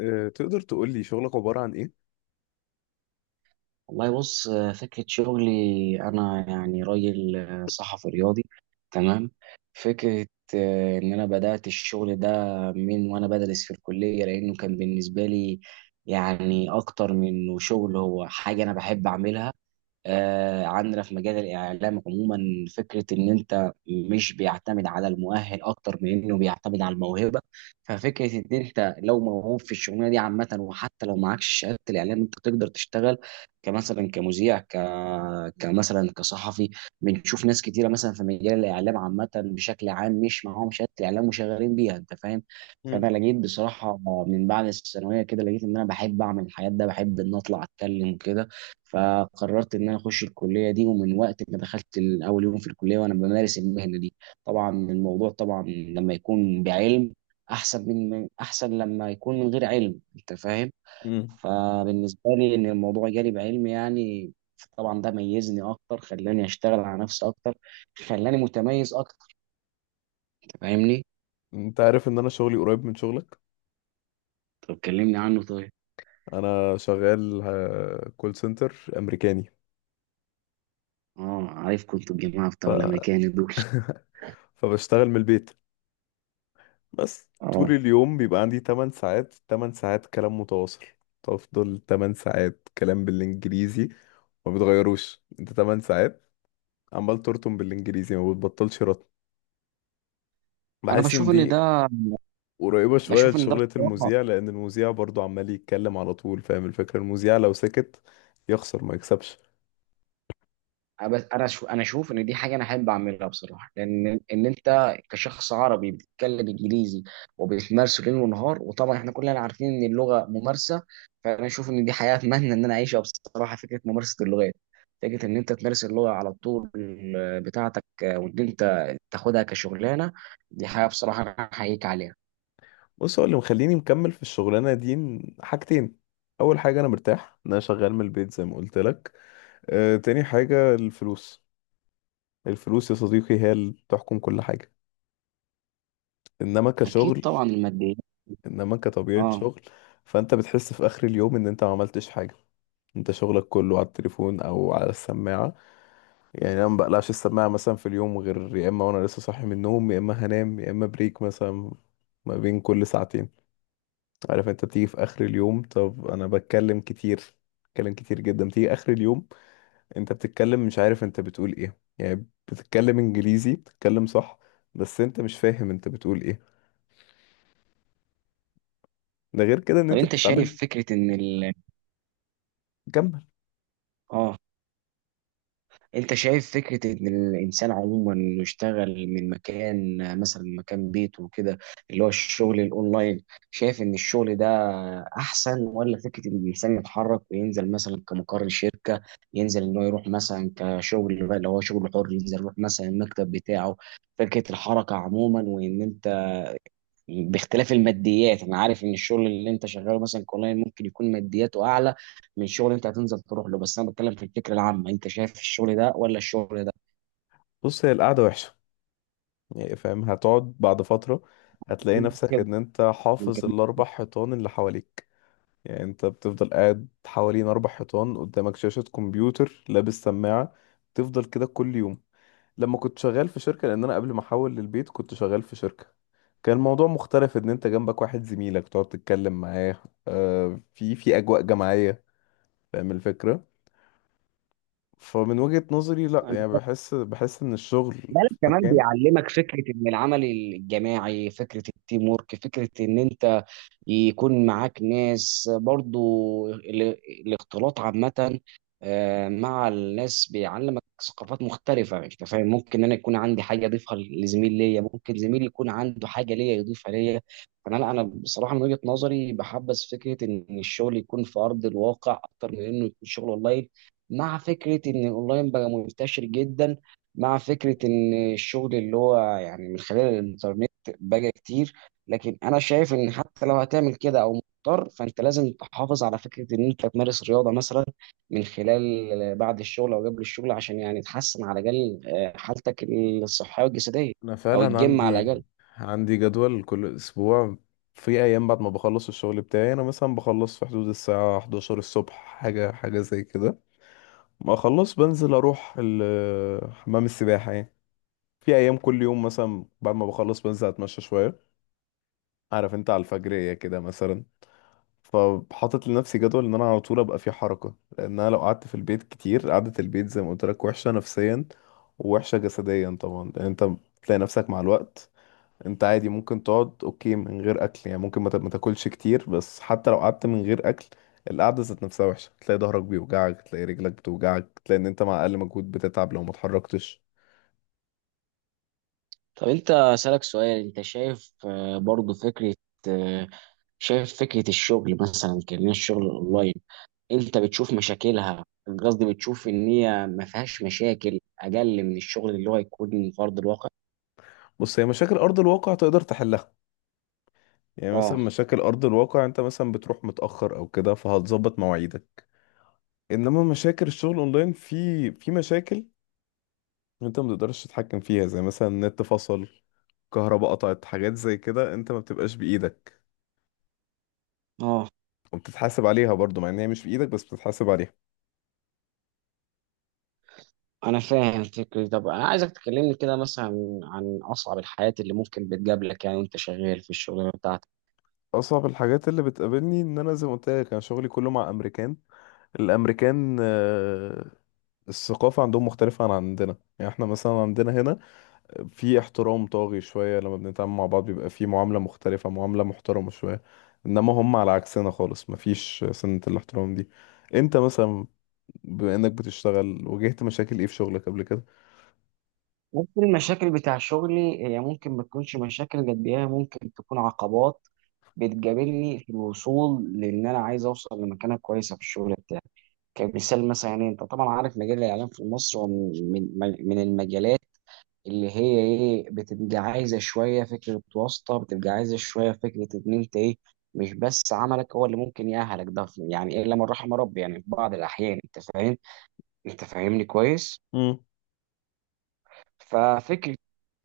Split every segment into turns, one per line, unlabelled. تقدر تقول لي شغلك عبارة عن ايه؟
والله بص، فكرة شغلي. أنا يعني راجل صحفي رياضي. تمام. فكرة إن أنا بدأت الشغل ده من وأنا بدرس في الكلية، لأنه كان بالنسبة لي يعني أكتر من إنه شغل، هو حاجة أنا بحب أعملها. عندنا في مجال الإعلام عموما فكرة إن أنت مش بيعتمد على المؤهل أكتر من إنه بيعتمد على الموهبة. ففكرة إن أنت لو موهوب في الشغلانة دي عامة، وحتى لو معكش شهادة الإعلام أنت تقدر تشتغل، كمثلا كمذيع، كمثلا كصحفي. بنشوف ناس كتيرة مثلا في مجال الإعلام عامة بشكل عام مش معاهم شهادة الإعلام وشغالين بيها، أنت فاهم.
مم.
فأنا لقيت بصراحة من بعد الثانوية كده، لقيت إن أنا بحب أعمل الحاجات ده، بحب إن أطلع أتكلم كده. فقررت ان انا اخش الكليه دي، ومن وقت ما دخلت اول يوم في الكليه وانا بمارس المهنه دي. طبعا الموضوع، طبعا لما يكون بعلم احسن احسن لما يكون من غير علم، انت فاهم.
مم.
فبالنسبه لي ان الموضوع جالي بعلم يعني. طبعا ده ميزني اكتر، خلاني اشتغل على نفسي اكتر، خلاني متميز اكتر. أنت فاهمني؟
انت عارف ان انا شغلي قريب من شغلك.
طب كلمني عنه طيب.
انا شغال كول سنتر امريكاني.
اه، عارف كنت الجماعه
ف...
بتوع الامريكان دول.
فبشتغل من البيت. بس
اه.
طول اليوم بيبقى عندي 8 ساعات، 8 ساعات كلام متواصل. تفضل 8 ساعات كلام بالانجليزي، ما بتغيروش انت، 8 ساعات عمال ترطم بالانجليزي، ما بتبطلش رطم.
انا
بحس ان دي قريبة شوية
بشوف ان ده
لشغلة
بصراحه.
المذيع، لأن المذيع برضو عمال يتكلم على طول. فاهم الفكرة؟ المذيع لو سكت يخسر ما يكسبش.
بس انا شو انا اشوف ان دي حاجه انا احب اعملها بصراحه، لان ان انت كشخص عربي بتتكلم انجليزي وبتمارسه ليل ونهار، وطبعا احنا كلنا عارفين ان اللغه ممارسه. فانا اشوف ان دي حياه اتمنى ان انا اعيشها بصراحه، فكره ممارسه اللغات، فكره ان انت تمارس اللغه على طول بتاعتك، وان انت تاخدها كشغلانه. دي حاجه بصراحه انا احييك عليها.
بص، هو اللي مخليني مكمل في الشغلانة دي حاجتين. أول حاجة، أنا مرتاح إن أنا شغال من البيت زي ما قلت لك. تاني حاجة الفلوس. الفلوس يا صديقي هي اللي بتحكم كل حاجة. إنما
اكيد
كشغل،
طبعا الماديه.
إنما كطبيعة
اه.
شغل، فأنت بتحس في آخر اليوم إن أنت ما عملتش حاجة. أنت شغلك كله على التليفون أو على السماعة. يعني انا ما بقلعش السماعه مثلا في اليوم، غير يا اما وانا لسه صاحي من النوم، يا اما هنام، يا اما بريك مثلا ما بين كل ساعتين. عارف انت بتيجي في اخر اليوم؟ طب انا بتكلم كتير، بتكلم كتير جدا. بتيجي اخر اليوم انت بتتكلم مش عارف انت بتقول ايه. يعني بتتكلم انجليزي، بتتكلم صح، بس انت مش فاهم انت بتقول ايه. ده غير كده ان
طب
انت
انت
بتتعامل.
شايف فكره ان
كمل.
اه، انت شايف فكرة ان الانسان عموما انه يشتغل من مكان، مثلا من مكان بيته وكده، اللي هو الشغل الاونلاين، شايف ان الشغل ده احسن ولا فكرة ان الانسان يتحرك وينزل مثلا كمقر شركة، ينزل ان هو يروح مثلا كشغل بقى اللي هو شغل حر، ينزل يروح مثلا المكتب بتاعه؟ فكرة الحركة عموما وان انت، باختلاف الماديات انا عارف ان الشغل اللي انت شغاله مثلا كونلاين ممكن يكون مادياته اعلى من شغل انت هتنزل تروح له، بس انا بتكلم في الفكره العامه، انت شايف الشغل ده ولا الشغل ده؟
بص، هي القعده وحشه. يعني فاهم، هتقعد بعد فتره هتلاقي نفسك
كده.
ان انت حافظ الاربع حيطان اللي حواليك. يعني انت بتفضل قاعد حوالين اربع حيطان، قدامك شاشة كمبيوتر، لابس سماعة، تفضل كده كل يوم. لما كنت شغال في شركة، لان انا قبل ما احول للبيت كنت شغال في شركة، كان الموضوع مختلف، ان انت جنبك واحد زميلك تقعد تتكلم معاه. في اجواء جماعية. فاهم الفكرة؟ فمن وجهة نظري لا. يعني بحس ان الشغل
لا، لا،
في
كمان
مكان.
بيعلمك فكره ان العمل الجماعي، فكره التيم ورك، فكره ان انت يكون معاك ناس برضو، ال- الاختلاط عامة، مع الناس بيعلمك ثقافات مختلفة، انت فاهم. ممكن انا يكون عندي حاجة اضيفها لزميل ليا، ممكن زميلي يكون عنده حاجة ليا يضيفها ليا. فانا لا، انا بصراحة من وجهة نظري بحبذ فكرة ان الشغل يكون في ارض الواقع اكتر من انه يكون شغل اونلاين، مع فكرة ان الاونلاين بقى منتشر جدا، مع فكرة ان الشغل اللي هو يعني من خلال الانترنت بقى كتير. لكن انا شايف ان حتى لو هتعمل كده او مضطر، فانت لازم تحافظ على فكره ان انت تمارس رياضه مثلا، من خلال بعد الشغل او قبل الشغل، عشان يعني تحسن على الاقل حالتك الصحيه والجسديه،
انا
او
فعلا
الجيم على
عندي،
الاقل.
عندي جدول كل اسبوع. في ايام بعد ما بخلص الشغل بتاعي انا مثلا بخلص في حدود الساعة 11 الصبح، حاجة حاجة زي كده، ما اخلص بنزل اروح حمام السباحة يعني. في ايام كل يوم مثلا بعد ما بخلص بنزل اتمشى شوية، عارف انت، على الفجرية كده مثلا. فحاطط لنفسي جدول ان انا على طول ابقى في حركة، لان انا لو قعدت في البيت كتير، قعدة البيت زي ما قلت لك وحشة نفسيا ووحشة جسديا طبعا. لان انت بتلاقي نفسك مع الوقت انت عادي ممكن تقعد، اوكي من غير اكل، يعني ممكن ما تاكلش كتير. بس حتى لو قعدت من غير اكل، القعده ذات نفسها وحشه. تلاقي ظهرك بيوجعك، تلاقي رجلك بتوجعك، تلاقي ان انت مع اقل مجهود بتتعب لو ما اتحركتش.
طب انت اسالك سؤال، انت شايف برضو فكره، آه، شايف فكره الشغل مثلا كان الشغل الاونلاين، انت بتشوف مشاكلها؟ قصدي بتشوف ان هي ما فيهاش مشاكل اقل من الشغل اللي هو يكون فرض الواقع؟
بص، هي مشاكل ارض الواقع تقدر تحلها. يعني مثلا
اه.
مشاكل ارض الواقع انت مثلا بتروح متاخر او كده، فهتظبط مواعيدك. انما مشاكل الشغل اونلاين في مشاكل انت ما تقدرش تتحكم فيها، زي مثلا النت فصل، كهرباء قطعت، حاجات زي كده انت ما بتبقاش بايدك،
اه،
وبتتحاسب عليها برضو مع ان هي مش في ايدك، بس بتتحاسب عليها.
انا فاهم فكرة. طب انا عايزك تكلمني كده مثلا عن اصعب الحالات اللي ممكن بتقابلك، يعني وانت شغال في الشغلانه بتاعتك.
اصعب الحاجات اللي بتقابلني ان انا زي ما قلت لك، انا شغلي كله مع امريكان. الامريكان، الثقافة عندهم مختلفة عن عندنا. يعني احنا مثلا عندنا هنا في احترام طاغي شوية، لما بنتعامل مع بعض بيبقى في معاملة مختلفة، معاملة محترمة شوية، انما هم على عكسنا خالص، مفيش سنة الاحترام دي. انت مثلا بما انك بتشتغل، واجهت مشاكل ايه في شغلك قبل كده؟
ممكن المشاكل بتاع شغلي هي ممكن ما تكونش مشاكل قد ايه، هي ممكن تكون عقبات بتقابلني في الوصول، لان انا عايز اوصل لمكانه كويسه في الشغل بتاعي. كمثال مثلا، يعني انت طبعا عارف مجال الاعلام في مصر هو من المجالات اللي هي ايه، بتبقى عايزه شويه فكره واسطه، بتبقى عايزه شويه فكره ان انت ايه، مش بس عملك هو اللي ممكن يأهلك ده، يعني إيه الا من رحم ربي يعني، في بعض الاحيان، انت فاهم. انت فاهمني كويس. ففكره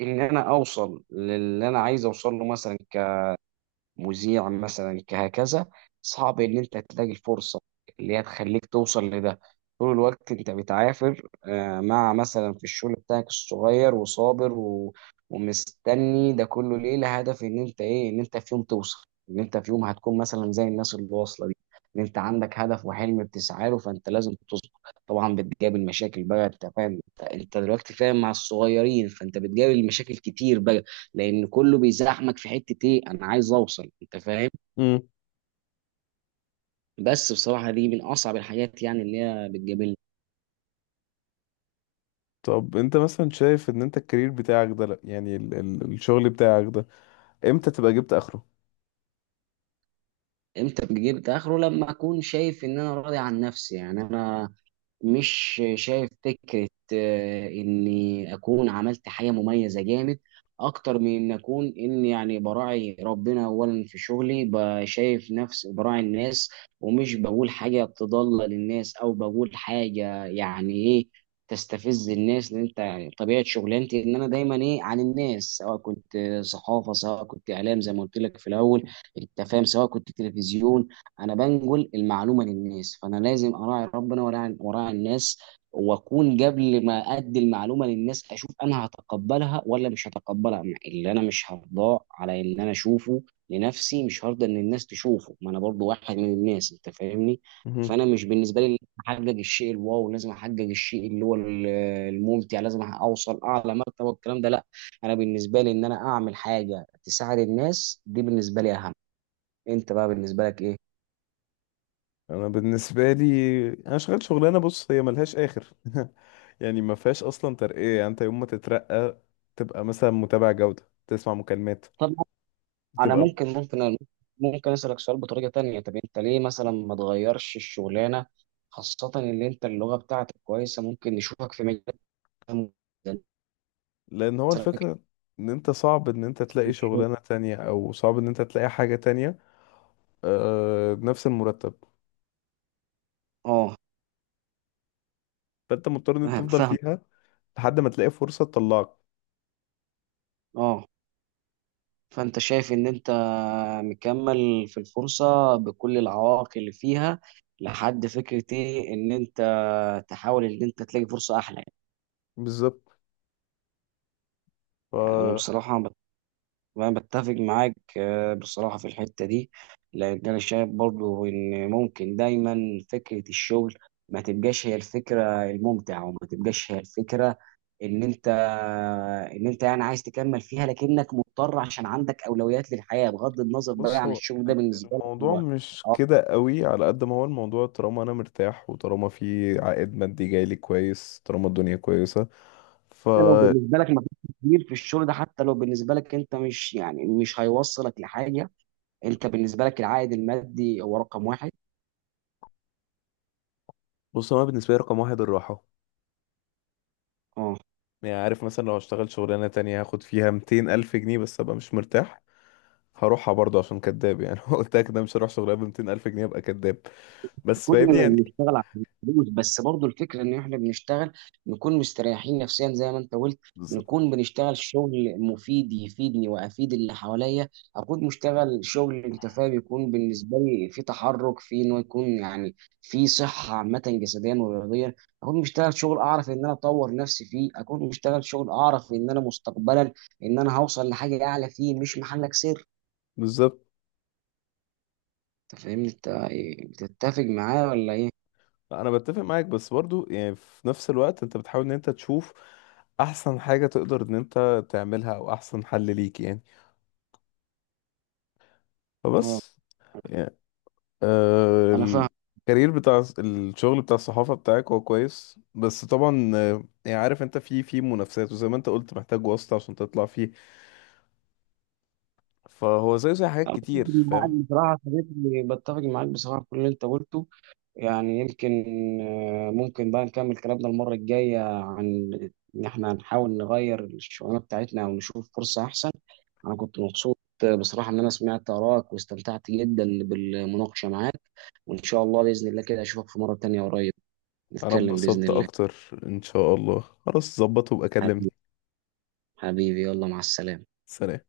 ان انا اوصل للي انا عايز اوصل له، مثلا مذيع مثلا كهكذا، صعب ان انت تلاقي الفرصه اللي هي تخليك توصل لده. طول الوقت انت بتعافر مع مثلا في الشغل بتاعك الصغير، وصابر ومستني ده كله ليه، لهدف ان انت ايه، ان انت في يوم توصل، ان انت في يوم هتكون مثلا زي الناس اللي واصله دي، ان انت عندك هدف وحلم بتسعى له، فانت لازم تصبر. طبعا بتقابل مشاكل بقى، انت فاهم. انت دلوقتي فاهم مع الصغيرين، فانت بتقابل مشاكل كتير بقى، لان كله بيزحمك في حته ايه، انا عايز اوصل، انت فاهم.
امم.
بس بصراحه دي من اصعب الحاجات يعني اللي هي بتقابلني.
طب انت مثلا شايف ان انت الكارير بتاعك ده، لا يعني ال الشغل بتاعك ده، امتى تبقى جبت اخره؟
امتى بجيب اخره؟ لما اكون شايف ان انا راضي عن نفسي. يعني انا مش شايف فكرة إني أكون عملت حاجة مميزة جامد أكتر من إن أكون، إن يعني براعي ربنا أولا في شغلي، بشايف نفس براعي الناس، ومش بقول حاجة تضل للناس، أو بقول حاجة يعني إيه تستفز الناس. لأن أنت يعني طبيعة شغلانتي إن أنا دايما إيه عن الناس، سواء كنت صحافة، سواء كنت إعلام زي ما قلت لك في الأول، أنت فاهم، سواء كنت تلفزيون. انا بنقل المعلومه للناس، فانا لازم اراعي ربنا، وراعي الناس. واكون قبل ما ادي المعلومه للناس اشوف انا هتقبلها ولا مش هتقبلها. اللي انا مش هرضاه على ان انا اشوفه لنفسي، مش هرضى ان الناس تشوفه، ما انا برضو واحد من الناس، انت فاهمني.
مهم.
فانا مش بالنسبه لي لازم احقق الشيء الواو، لازم احقق الشيء اللي هو الممتع، لازم اوصل اعلى مرتبه والكلام ده، لا. انا بالنسبه لي ان انا اعمل حاجه تساعد الناس، دي بالنسبه لي اهم. انت بقى بالنسبه لك ايه؟
انا بالنسبه لي، انا شغال شغلانه، بص هي ملهاش اخر يعني ما فيهاش اصلا ترقيه. يعني انت يوم ما تترقى تبقى مثلا متابع جوده، تسمع مكالمات،
انا
تبقى.
ممكن، ممكن اسالك سؤال بطريقه تانية، طب انت ليه مثلا ما تغيرش الشغلانه، خاصه ان انت اللغه بتاعتك كويسه، ممكن نشوفك في مجال أهم جداً.
لان هو
مثلاً.
الفكره ان انت صعب ان انت تلاقي شغلانه تانية، او صعب ان انت تلاقي حاجه تانية بنفس المرتب.
اه،
فانت مضطر ان انت
فاهم
تفضل
فاهم.
فيها لحد ما تلاقي فرصه تطلعك.
اه. فانت شايف ان انت مكمل في الفرصه بكل العوائق اللي فيها، لحد فكرة ايه ان انت تحاول ان انت تلاقي فرصه احلى يعني.
بالظبط.
يعني انا
ف
بصراحه، وانا بتفق معاك بصراحة في الحتة دي، لأن أنا شايف برضو إن ممكن دايما فكرة الشغل ما تبقاش هي الفكرة الممتعة، وما تبقاش هي الفكرة، إن أنت إن أنت يعني عايز تكمل فيها لكنك مضطر عشان عندك أولويات للحياة، بغض النظر بقى
بص،
عن
هو
الشغل ده بالنسبة لك
الموضوع
هو.
مش
أو
كده قوي. على قد ما هو الموضوع، طالما انا مرتاح وطالما في عائد مادي جايلي كويس، طالما الدنيا كويسة. ف
حتى لو بالنسبة لك ما فيش كبير في الشغل ده، حتى لو بالنسبة لك أنت مش، يعني مش هيوصلك لحاجة، أنت بالنسبة لك العائد المادي هو رقم واحد.
بص، انا بالنسبة لي رقم واحد الراحة.
اه.
يعني عارف مثلا لو هشتغل شغلانة تانية هاخد فيها 200 ألف جنيه بس أبقى مش مرتاح، هروحها برضه عشان كداب. يعني قلت لك ده مش هروح شغلانة ب 200 ألف جنيه أبقى كداب. بس فاهمني
كلنا
يعني.
بنشتغل عشان الفلوس، بس برضو الفكره ان احنا بنشتغل نكون مستريحين نفسيا زي ما انت قلت،
بالظبط.
نكون بنشتغل شغل مفيد يفيدني وافيد اللي حواليا، اكون مشتغل شغل، انت فاهم، يكون بالنسبه لي في تحرك، في انه يكون يعني في صحه عامه جسديا ورياضيا، اكون مشتغل شغل اعرف ان انا اطور نفسي فيه، اكون مشتغل شغل اعرف ان انا مستقبلا ان انا هوصل لحاجه اعلى فيه، مش محلك سر.
بالظبط.
انت فاهمني، انت إيه، بتتفق معايا ولا ايه؟
أنا بتفق معاك، بس برضه يعني في نفس الوقت أنت بتحاول إن أنت تشوف أحسن حاجة تقدر إن أنت تعملها، أو أحسن حل ليك يعني.
اه،
فبس يعني،
انا فاهم.
الكارير بتاع الشغل بتاع الصحافة بتاعك هو كويس، بس طبعا، يعني عارف انت في منافسات، وزي ما انت قلت محتاج واسطة عشان تطلع فيه. فهو زي حاجات
أنا
كتير
بتفق معاك
فاهم.
بصراحة يا صديقي، بتفق معاك بصراحة في كل اللي أنت قلته. يعني يمكن ممكن بقى نكمل كلامنا المرة الجاية عن إن إحنا هنحاول نغير الشغلانة بتاعتنا أو نشوف فرصة أحسن. أنا كنت مبسوط بصراحة إن أنا سمعت آرائك واستمتعت جدا بالمناقشة معاك، وإن شاء الله بإذن الله كده أشوفك في مرة تانية قريب،
انا
نتكلم بإذن
اتبسطت
الله.
اكتر. ان شاء الله خلاص ظبط، وابقى كلمني.
حبيبي، حبيبي، يلا مع السلامة.
سلام.